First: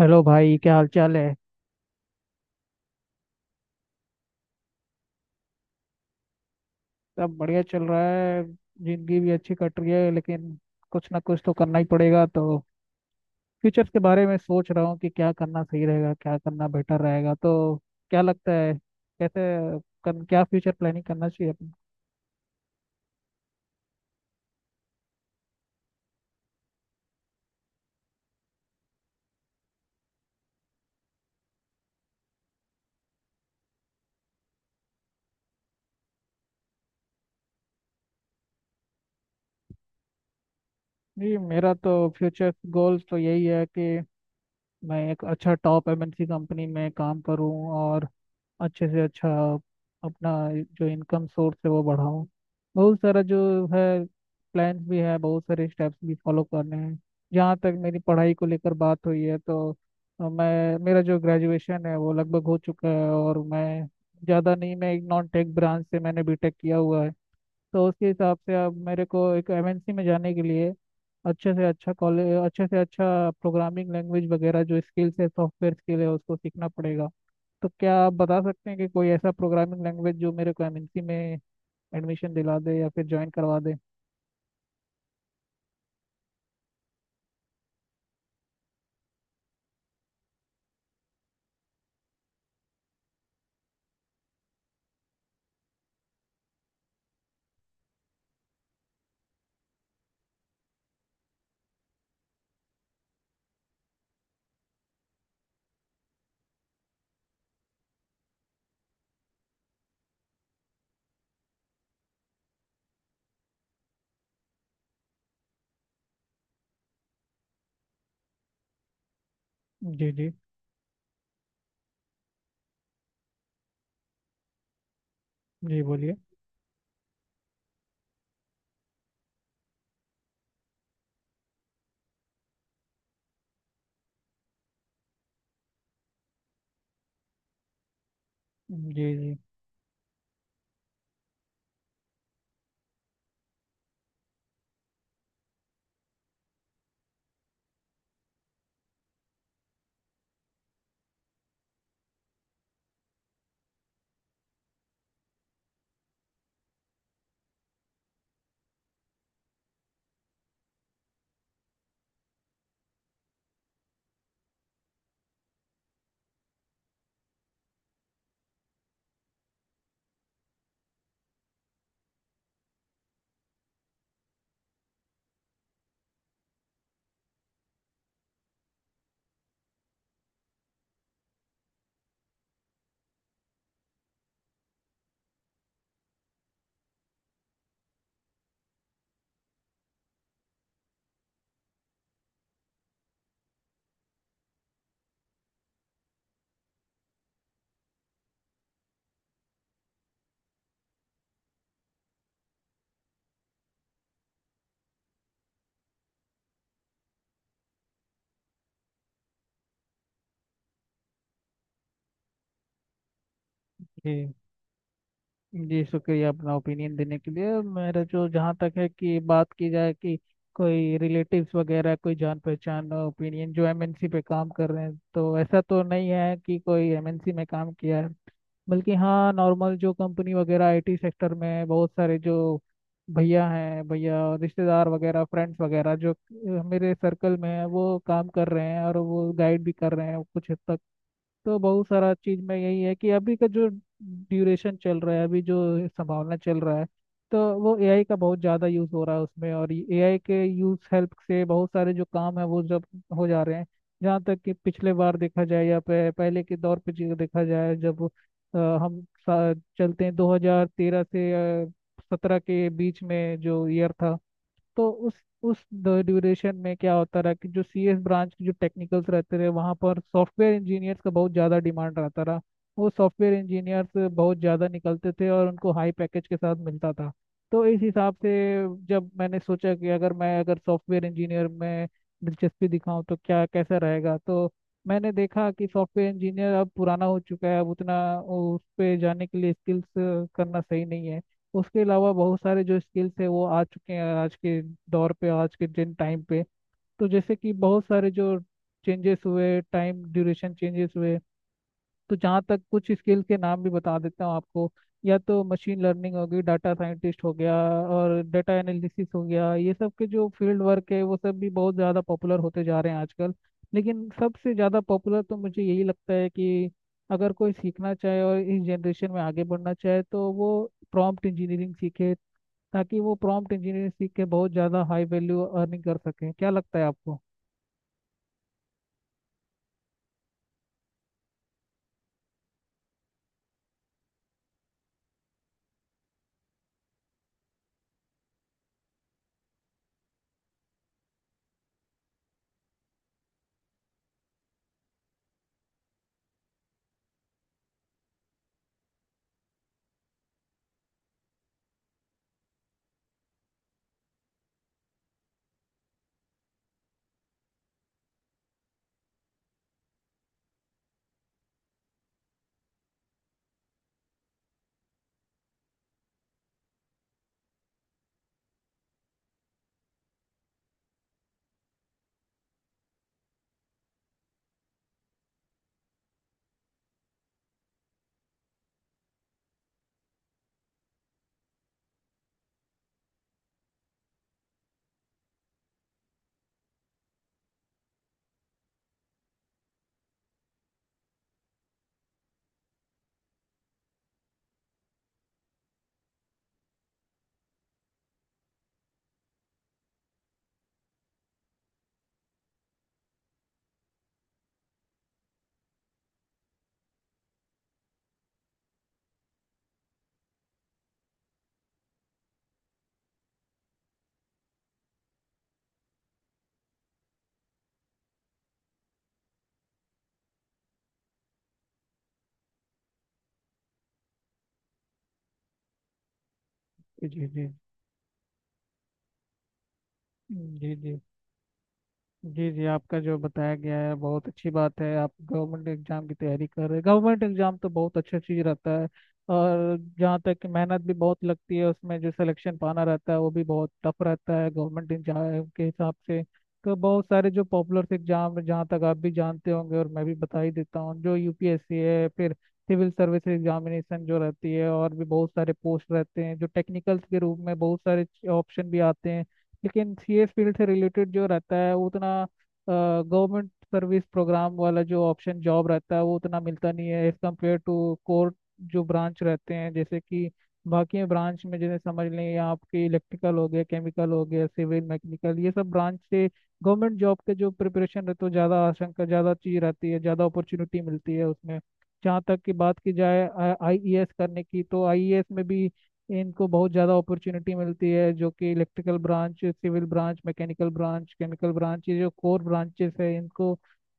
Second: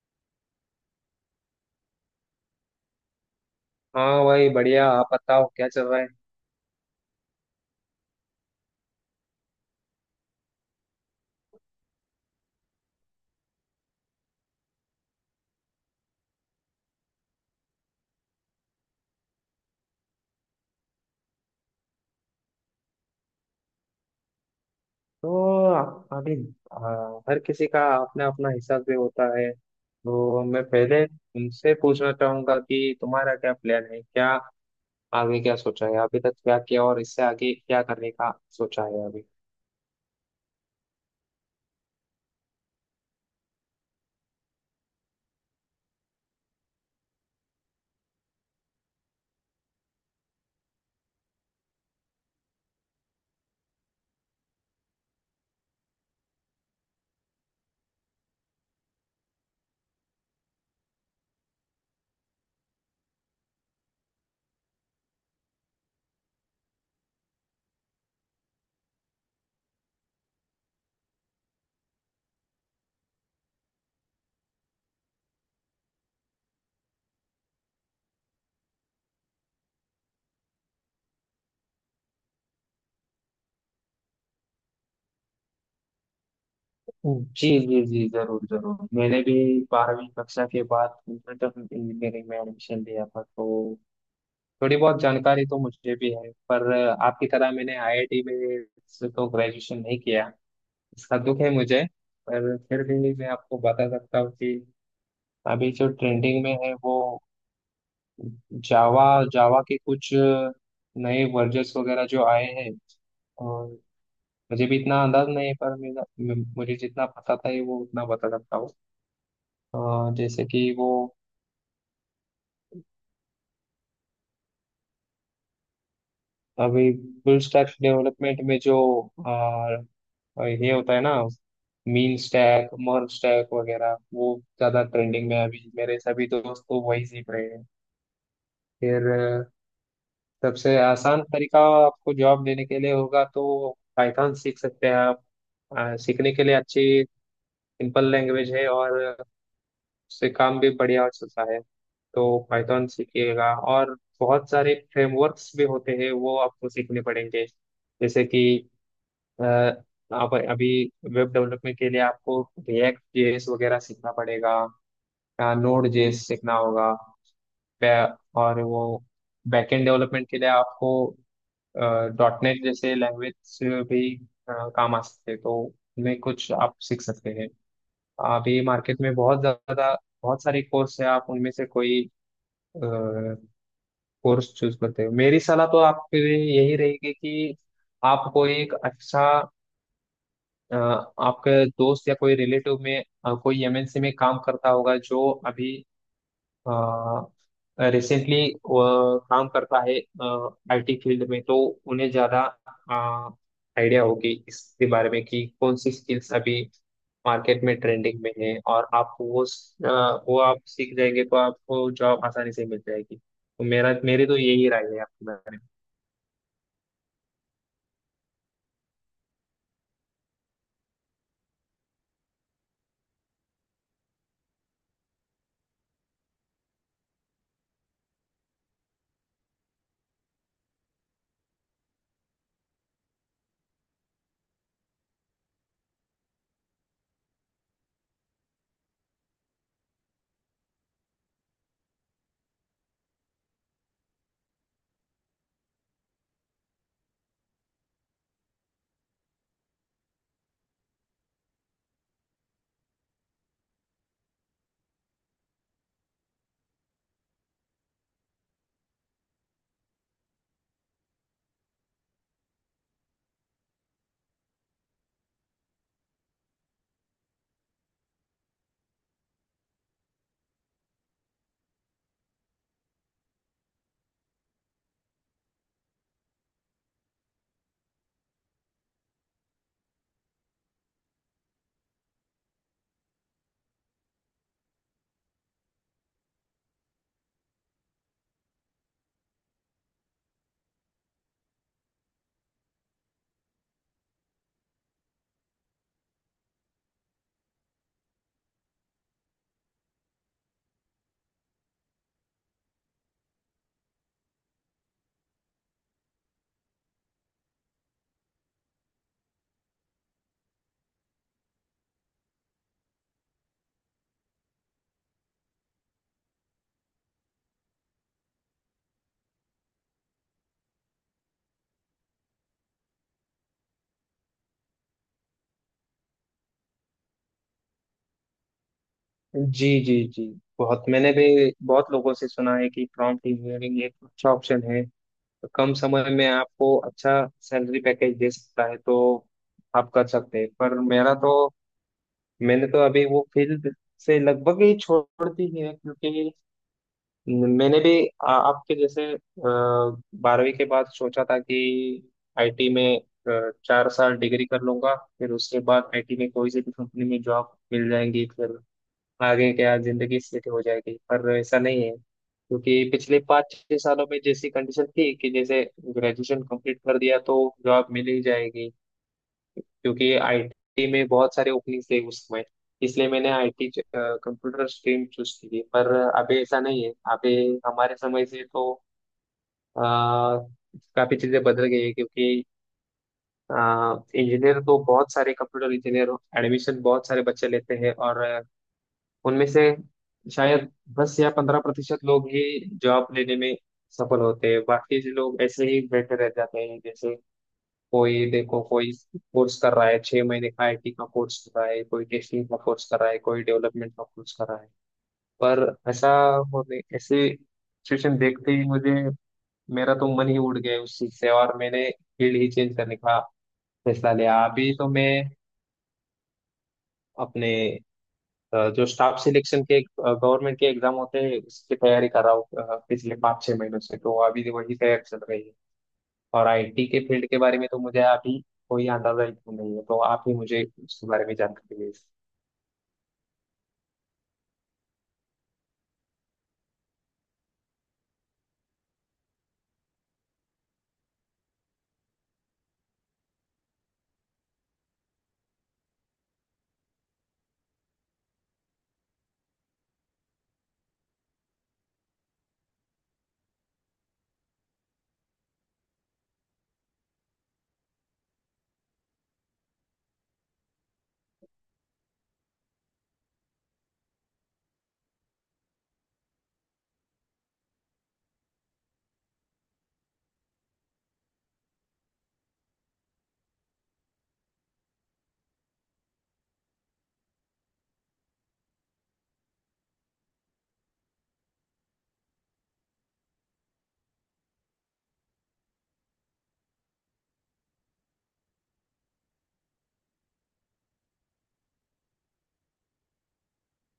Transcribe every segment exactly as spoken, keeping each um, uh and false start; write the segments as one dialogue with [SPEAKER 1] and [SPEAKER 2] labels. [SPEAKER 1] Hello भाई, क्या हाल चाल है।
[SPEAKER 2] हाँ भाई बढ़िया। आप बताओ क्या चल रहा है।
[SPEAKER 1] सब बढ़िया चल रहा है। जिंदगी भी अच्छी कट रही है, लेकिन कुछ ना कुछ तो करना ही पड़ेगा। तो फ्यूचर के बारे में सोच रहा हूँ कि क्या करना सही रहेगा, क्या करना बेटर रहेगा। तो क्या लगता है, कैसे कर, क्या फ्यूचर प्लानिंग करना चाहिए अपन।
[SPEAKER 2] तो आ- अभी, आ, हर किसी का अपना अपना हिसाब भी होता है, तो मैं पहले तुमसे पूछना चाहूंगा कि तुम्हारा क्या प्लान है, क्या आगे क्या सोचा है, अभी तक क्या किया और इससे आगे क्या करने का सोचा है अभी।
[SPEAKER 1] जी, मेरा तो फ्यूचर गोल्स तो यही है कि मैं एक अच्छा टॉप एमएनसी कंपनी में काम करूं, और अच्छे से अच्छा अपना जो इनकम सोर्स है वो बढ़ाऊं। बहुत सारा जो है प्लान्स भी है, बहुत सारे स्टेप्स भी फॉलो करने हैं। जहाँ तक मेरी पढ़ाई को लेकर बात हुई है तो अ, मैं मेरा जो ग्रेजुएशन है वो लगभग हो चुका है, और मैं ज़्यादा नहीं, मैं एक नॉन टेक ब्रांच से मैंने बीटेक किया हुआ है। तो उसके हिसाब से आप मेरे को एक एमएनसी में जाने के लिए अच्छे से अच्छा कॉलेज, अच्छे से अच्छा प्रोग्रामिंग लैंग्वेज वगैरह जो स्किल्स है, सॉफ्टवेयर स्किल है, उसको सीखना पड़ेगा। तो क्या आप बता सकते हैं कि कोई ऐसा प्रोग्रामिंग लैंग्वेज जो मेरे को एमएनसी में एडमिशन दिला दे या फिर ज्वाइन करवा दे।
[SPEAKER 2] जी, जी, जी, जरूर, जरूर। मैंने भी बारहवीं कक्षा के बाद कंप्यूटर इंजीनियरिंग में एडमिशन लिया था, तो थोड़ी बहुत जानकारी तो मुझे भी है, पर आपकी तरह मैंने आई आई टी में से तो ग्रेजुएशन नहीं किया। इसका दुख है मुझे। पर फिर भी मैं आपको बता सकता हूँ कि अभी जो ट्रेंडिंग में है, वो जावा। जावा के कुछ नए वर्जन्स वगैरह जो आए हैं। और मुझे भी इतना अंदाज नहीं है, पर मेरा मे- मुझे जितना पता था ये वो उतना बता सकता हूँ। अ,
[SPEAKER 1] जी जी,
[SPEAKER 2] जैसे कि वो
[SPEAKER 1] जी बोलिए।
[SPEAKER 2] अभी फुल स्टैक डेवलपमेंट में जो अ, ये होता है ना, मीन स्टैक मर्ज स्टैक वगैरह वो ज्यादा ट्रेंडिंग में है। अभी मेरे सभी दोस्त तो वही सीख रहे हैं।
[SPEAKER 1] जी
[SPEAKER 2] फिर
[SPEAKER 1] जी।
[SPEAKER 2] सबसे आसान तरीका आपको जॉब लेने के लिए होगा, तो पाइथन सीख सकते हैं आप। आ, सीखने के लिए अच्छी सिंपल लैंग्वेज है और उससे काम भी बढ़िया चलता है। तो पाइथन सीखिएगा, और बहुत सारे फ्रेमवर्क्स भी होते हैं वो आपको सीखने पड़ेंगे। जैसे कि अ, आप अभी वेब डेवलपमेंट के लिए आपको रिएक्ट जे एस वगैरह सीखना पड़ेगा, नोड जे एस सीखना होगा। पै- और वो बैकएंड डेवलपमेंट के लिए आपको डॉट नेट जैसे लैंग्वेज भी अ, काम आ सकते हैं, तो उनमें कुछ आप सीख सकते हैं। अभी मार्केट में बहुत ज़्यादा बहुत सारे कोर्स है, आप उनमें से कोई कोर्स चूज करते हो। मेरी सलाह तो आपके लिए यही रहेगी कि आप कोई एक अच्छा अ, आपके दोस्त या कोई रिलेटिव में अ, कोई एम एन सी में काम करता होगा जो अभी रिसेंटली काम करता है आई टी फील्ड में, तो उन्हें ज्यादा आइडिया होगी इसके बारे में कि कौन सी स्किल्स अभी मार्केट में ट्रेंडिंग में है, और आप वो अ, वो आप सीख जाएंगे तो आपको जॉब आसानी से मिल जाएगी। तो मेरा मेरी
[SPEAKER 1] जी
[SPEAKER 2] तो यही राय है आपके बारे में।
[SPEAKER 1] जी, शुक्रिया अपना ओपिनियन देने के लिए। मेरा जो, जहाँ तक है कि बात की जाए कि कोई रिलेटिव्स वगैरह कोई जान पहचान ओपिनियन जो एमएनसी पे काम कर रहे हैं, तो ऐसा तो नहीं है कि कोई एमएनसी में काम किया है। बल्कि हाँ, नॉर्मल जो कंपनी वगैरह आईटी सेक्टर में, बहुत सारे जो भैया हैं, भैया और रिश्तेदार वगैरह, फ्रेंड्स वगैरह जो अ, मेरे सर्कल में है वो काम कर रहे हैं और वो गाइड भी कर रहे हैं कुछ हद तक। तो बहुत सारा चीज में यही है कि अभी का जो ड्यूरेशन चल रहा है, अभी जो संभावना चल रहा है, तो वो एआई का बहुत ज़्यादा यूज़ हो रहा है उसमें, और एआई के यूज़ हेल्प से बहुत सारे जो काम है वो जब हो जा रहे हैं। जहाँ तक कि पिछले बार देखा जाए या पे- पहले के दौर पे चीज़ देखा जाए, जब अ, हम सा- चलते हैं दो हज़ार तेरह से सत्रह के बीच में जो ईयर था, तो उस उस ड्यूरेशन में क्या होता रहा कि जो सीएस ब्रांच के जो टेक्निकल्स रहते रहे वहाँ पर सॉफ्टवेयर इंजीनियर्स का बहुत ज़्यादा डिमांड रहता रहा। वो सॉफ्टवेयर इंजीनियर्स बहुत ज़्यादा निकलते थे और उनको हाई पैकेज के साथ मिलता था। तो इस हिसाब से जब मैंने सोचा कि अगर मैं अगर सॉफ्टवेयर इंजीनियर में दिलचस्पी दिखाऊं तो क्या कैसा रहेगा, तो मैंने देखा कि सॉफ्टवेयर इंजीनियर अब पुराना हो चुका है, अब उतना उस पे जाने के लिए स्किल्स करना सही नहीं है। उसके अलावा बहुत सारे जो स्किल्स है वो आ चुके हैं आज के दौर पे, आज के जिन टाइम पे। तो जैसे कि बहुत सारे जो चेंजेस हुए, टाइम ड्यूरेशन चेंजेस हुए, तो जहाँ तक कुछ स्किल के नाम भी बता देता हूँ आपको। या तो मशीन लर्निंग हो गई, डाटा साइंटिस्ट हो गया, और डाटा एनालिसिस हो गया, ये सब के जो फील्ड वर्क है वो सब भी बहुत ज़्यादा पॉपुलर होते जा रहे हैं आजकल। लेकिन सबसे ज़्यादा पॉपुलर तो मुझे यही लगता है कि अगर कोई सीखना चाहे और इस जनरेशन में आगे बढ़ना चाहे, तो वो प्रॉम्प्ट इंजीनियरिंग सीखे, ताकि वो प्रॉम्प्ट इंजीनियरिंग सीख के बहुत ज़्यादा हाई वैल्यू अर्निंग कर सकें। क्या लगता है आपको।
[SPEAKER 2] जी, जी, जी। बहुत मैंने भी बहुत लोगों से सुना है कि प्रॉम्प्ट इंजीनियरिंग एक अच्छा ऑप्शन है, तो कम समय में आपको अच्छा सैलरी पैकेज दे सकता है, तो आप कर सकते हैं। पर मेरा तो मैंने तो अभी वो फील्ड से लगभग ही छोड़ दी है, क्योंकि मैंने भी आ, आपके जैसे अ, बारहवीं के बाद सोचा था कि आई टी में अ, चार साल डिग्री कर लूंगा, फिर उसके बाद आई टी में कोई सी भी कंपनी में जॉब मिल जाएंगी, फिर आगे क्या जिंदगी सेट हो जाएगी। पर ऐसा नहीं है, क्योंकि पिछले पाँच छह सालों में जैसी कंडीशन थी कि जैसे ग्रेजुएशन कंप्लीट कर दिया तो जॉब मिल ही जाएगी, क्योंकि आई टी में बहुत सारे ओपनिंग थे उस समय, इसलिए मैंने I T computer stream choose की थी। पर अभी ऐसा नहीं है। अभी हमारे समय से तो अ, काफी चीजें बदल गई है, क्योंकि इंजीनियर तो बहुत सारे कंप्यूटर इंजीनियर, एडमिशन बहुत सारे बच्चे लेते हैं, और उनमें से शायद दस या पंद्रह प्रतिशत लोग ही जॉब लेने में सफल होते हैं, बाकी जो लोग ऐसे ही बैठे रह जाते हैं। जैसे कोई देखो कोई कोर्स कर रहा है, छह महीने का आई टी का कोर्स कर रहा है, कोई टेस्टिंग का कोर्स कर रहा है, कोई डेवलपमेंट का कोर्स कर रहा है। पर ऐसा होने ऐसे सिचुएशन देखते ही मुझे मेरा तो मन ही उड़ गया उस चीज से, और मैंने फील्ड ही चेंज करने का फैसला लिया। अभी तो मैं अपने अ, जो स्टाफ सिलेक्शन के गवर्नमेंट के एग्जाम होते हैं उसकी तैयारी कर रहा हूँ। अ, पिछले पाँच छह महीनों से तो अभी वही तैयारी चल रही है, और आई टी के
[SPEAKER 1] जी
[SPEAKER 2] फील्ड के
[SPEAKER 1] जी
[SPEAKER 2] बारे में तो मुझे अभी कोई अंदाजा ही नहीं है, तो आप ही मुझे
[SPEAKER 1] जी। जी
[SPEAKER 2] उसके बारे में जानकारी दीजिए।
[SPEAKER 1] जी जी। आपका जो बताया गया है बहुत अच्छी बात है। आप गवर्नमेंट एग्जाम की तैयारी कर रहे हैं, गवर्नमेंट एग्जाम तो बहुत अच्छा चीज रहता है। और जहाँ तक कि मेहनत भी बहुत लगती है उसमें, जो सिलेक्शन पाना रहता है वो भी बहुत टफ रहता है गवर्नमेंट एग्जाम के हिसाब से। तो बहुत सारे जो पॉपुलर एग्जाम है जहाँ तक आप भी जानते होंगे और मैं भी बता ही देता हूँ, जो यूपीएससी है, फिर सिविल सर्विस एग्जामिनेशन जो रहती है, और भी बहुत सारे पोस्ट रहते हैं जो टेक्निकल्स के रूप में बहुत सारे ऑप्शन भी आते हैं। लेकिन ये फील्ड से रिलेटेड जो रहता है वो उतना, गवर्नमेंट सर्विस प्रोग्राम वाला जो ऑप्शन जॉब रहता है वो उतना मिलता नहीं है एज कम्पेयर टू कोर जो ब्रांच रहते हैं, जैसे कि बाकी ब्रांच में, जैसे समझ लें या आपके इलेक्ट्रिकल हो गया, केमिकल हो गया, सिविल, मैकेनिकल, ये सब ब्रांच से गवर्नमेंट जॉब के जो प्रिपरेशन रहता है, ज़्यादा आशंका, ज़्यादा चीज़ रहती है, ज़्यादा अपॉर्चुनिटी मिलती है उसमें। जहाँ तक की बात की जाए आईईएस करने की, तो आईईएस में भी इनको बहुत ज़्यादा अपॉर्चुनिटी मिलती है, जो कि electrical branch, civil branch, mechanical branch, chemical branch, ये जो कोर ब्रांचेस है इनको,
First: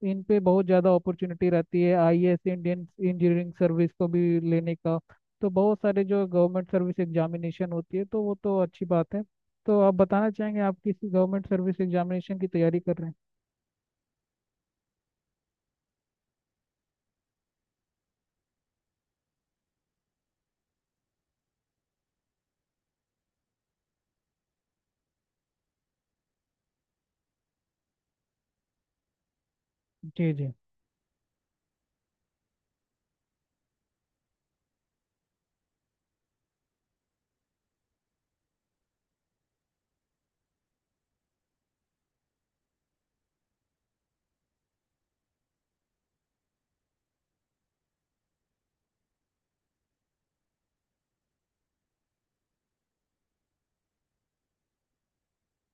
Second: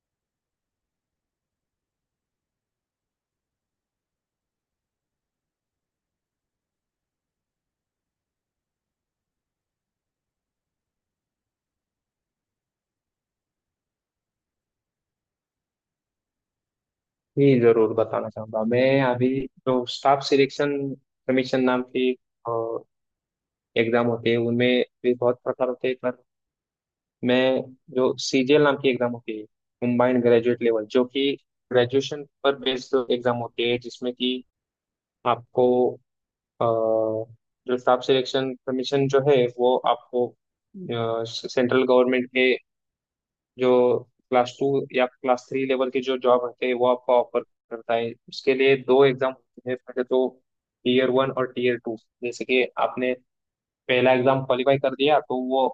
[SPEAKER 1] इन पे बहुत ज़्यादा अपॉर्चुनिटी रहती है आईएएस इंडियन इंजीनियरिंग सर्विस को भी लेने का। तो बहुत सारे जो गवर्नमेंट सर्विस एग्जामिनेशन होती है, तो वो तो अच्छी बात है। तो आप बताना चाहेंगे आप किस गवर्नमेंट सर्विस एग्जामिनेशन की तैयारी कर रहे हैं।
[SPEAKER 2] जी, जरूर बताना चाहूंगा। मैं अभी जो स्टाफ सिलेक्शन कमीशन नाम की एग्जाम होती है उनमें भी बहुत प्रकार होते हैं, पर मैं जो सी जी एल नाम की एग्जाम होती है, कंबाइंड
[SPEAKER 1] जी जी।
[SPEAKER 2] ग्रेजुएट लेवल जो कि ग्रेजुएशन पर बेस्ड एग्जाम होती है, जिसमें कि आपको अ, जो स्टाफ सिलेक्शन कमीशन जो है वो आपको सेंट्रल गवर्नमेंट के जो क्लास टू या क्लास थ्री लेवल की जो जॉब होते हैं वो आपको ऑफर करता है। उसके लिए दो एग्जाम होते हैं, पहले तो टीयर वन और टीयर टू। जैसे कि आपने पहला एग्जाम क्वालिफाई कर दिया तो वो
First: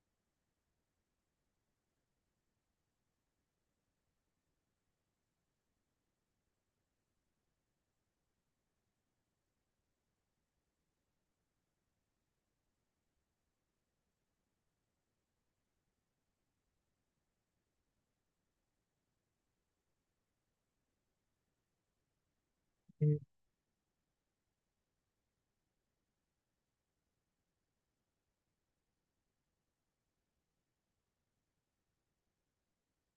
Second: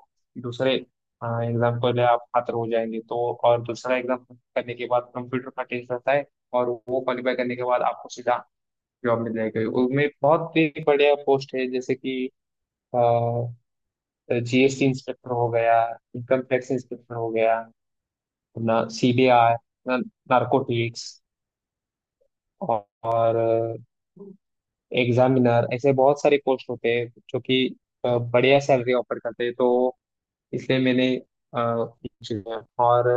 [SPEAKER 2] दूसरे एग्जाम के लिए आप पात्र हो जाएंगे, तो और दूसरा एग्जाम करने के बाद कंप्यूटर का टेस्ट रहता है, और वो क्वालिफाई करने के बाद आपको सीधा जॉब मिल जाएगी। उनमें बहुत ही बढ़िया पोस्ट है, जैसे कि जी एस टी इंस्पेक्टर हो गया, इनकम टैक्स इंस्पेक्टर हो गया, अपना सी बी आई, नारकोटिक्स
[SPEAKER 1] जी,
[SPEAKER 2] और एग्जामिनर, ऐसे बहुत सारे पोस्ट होते हैं जो कि अ, बढ़िया सैलरी ऑफर करते हैं, तो इसलिए मैंने अ, किया। और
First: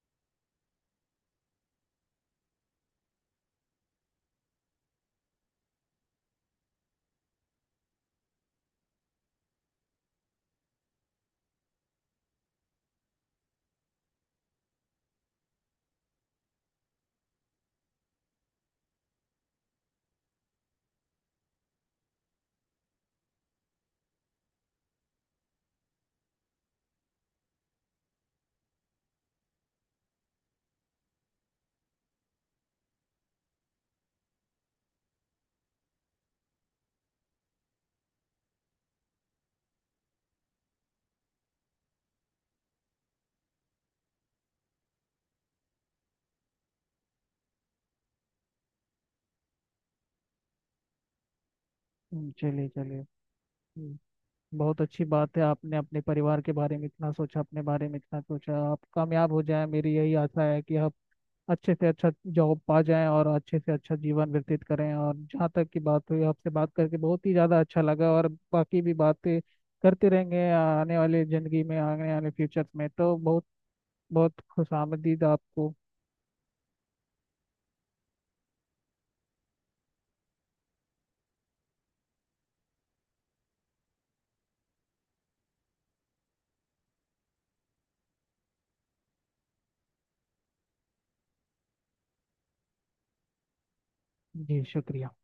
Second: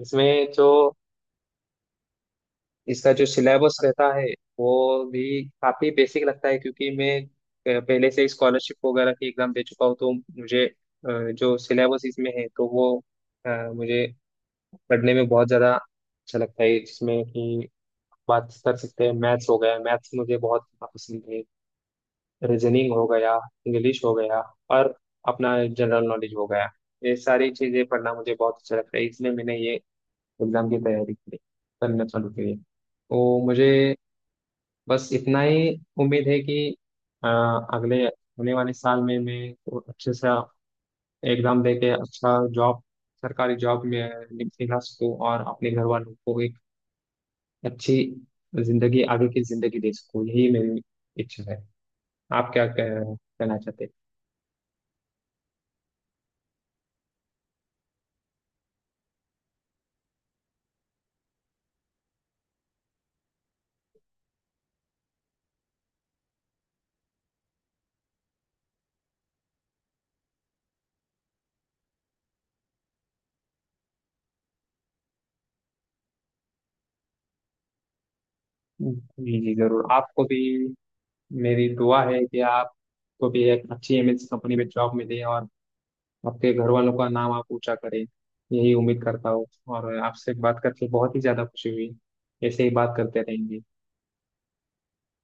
[SPEAKER 2] इसमें जो इसका जो सिलेबस रहता है वो भी काफी बेसिक लगता है, क्योंकि मैं अ, पहले से स्कॉलरशिप वगैरह की एग्जाम दे चुका हूँ, तो मुझे अ, जो सिलेबस इसमें है तो वो अ, मुझे पढ़ने में बहुत ज्यादा अच्छा लगता है, जिसमें कि बात कर सकते हैं मैथ्स हो गया। मैथ्स मुझे बहुत पसंद है, रीजनिंग हो गया, इंग्लिश हो गया और अपना जनरल नॉलेज हो गया। ये सारी चीजें पढ़ना मुझे बहुत अच्छा लगता है, इसलिए मैंने ये एग्जाम की तैयारी की करना चालू करी, तो मुझे बस इतना ही उम्मीद है कि अ, अगले होने वाले साल में मैं को अच्छे से एग्जाम दे के अच्छा जॉब, सरकारी जॉब में निकला सकूँ, और अपने घर वालों को एक अच्छी जिंदगी, आगे की जिंदगी दे सकूँ। यही मेरी इच्छा है।
[SPEAKER 1] हम्म,
[SPEAKER 2] आप क्या
[SPEAKER 1] चलिए चलिए।
[SPEAKER 2] कह, कहना चाहते
[SPEAKER 1] बहुत अच्छी बात है, आपने अपने परिवार के बारे में इतना सोचा, अपने बारे में इतना सोचा। आप कामयाब हो जाएं, मेरी यही आशा है कि आप अच्छे से अच्छा जॉब पा जाएं और अच्छे से अच्छा जीवन व्यतीत करें। और जहाँ तक की बात हुई, आपसे बात करके बहुत ही ज़्यादा अच्छा लगा और बाकी भी बातें करते रहेंगे आने वाले ज़िंदगी में, आने वाले फ्यूचर में। तो बहुत बहुत खुश आपको।
[SPEAKER 2] हैं? जी, जी, जरूर। आपको भी मेरी दुआ है कि आपको भी एक अच्छी एम एन सी कंपनी में जॉब मिले, और आपके घर वालों का नाम आप ऊंचा करें, यही उम्मीद करता हूँ। और आपसे बात करके बहुत ही ज्यादा खुशी हुई। ऐसे ही बात करते रहेंगे।
[SPEAKER 1] जी शुक्रिया।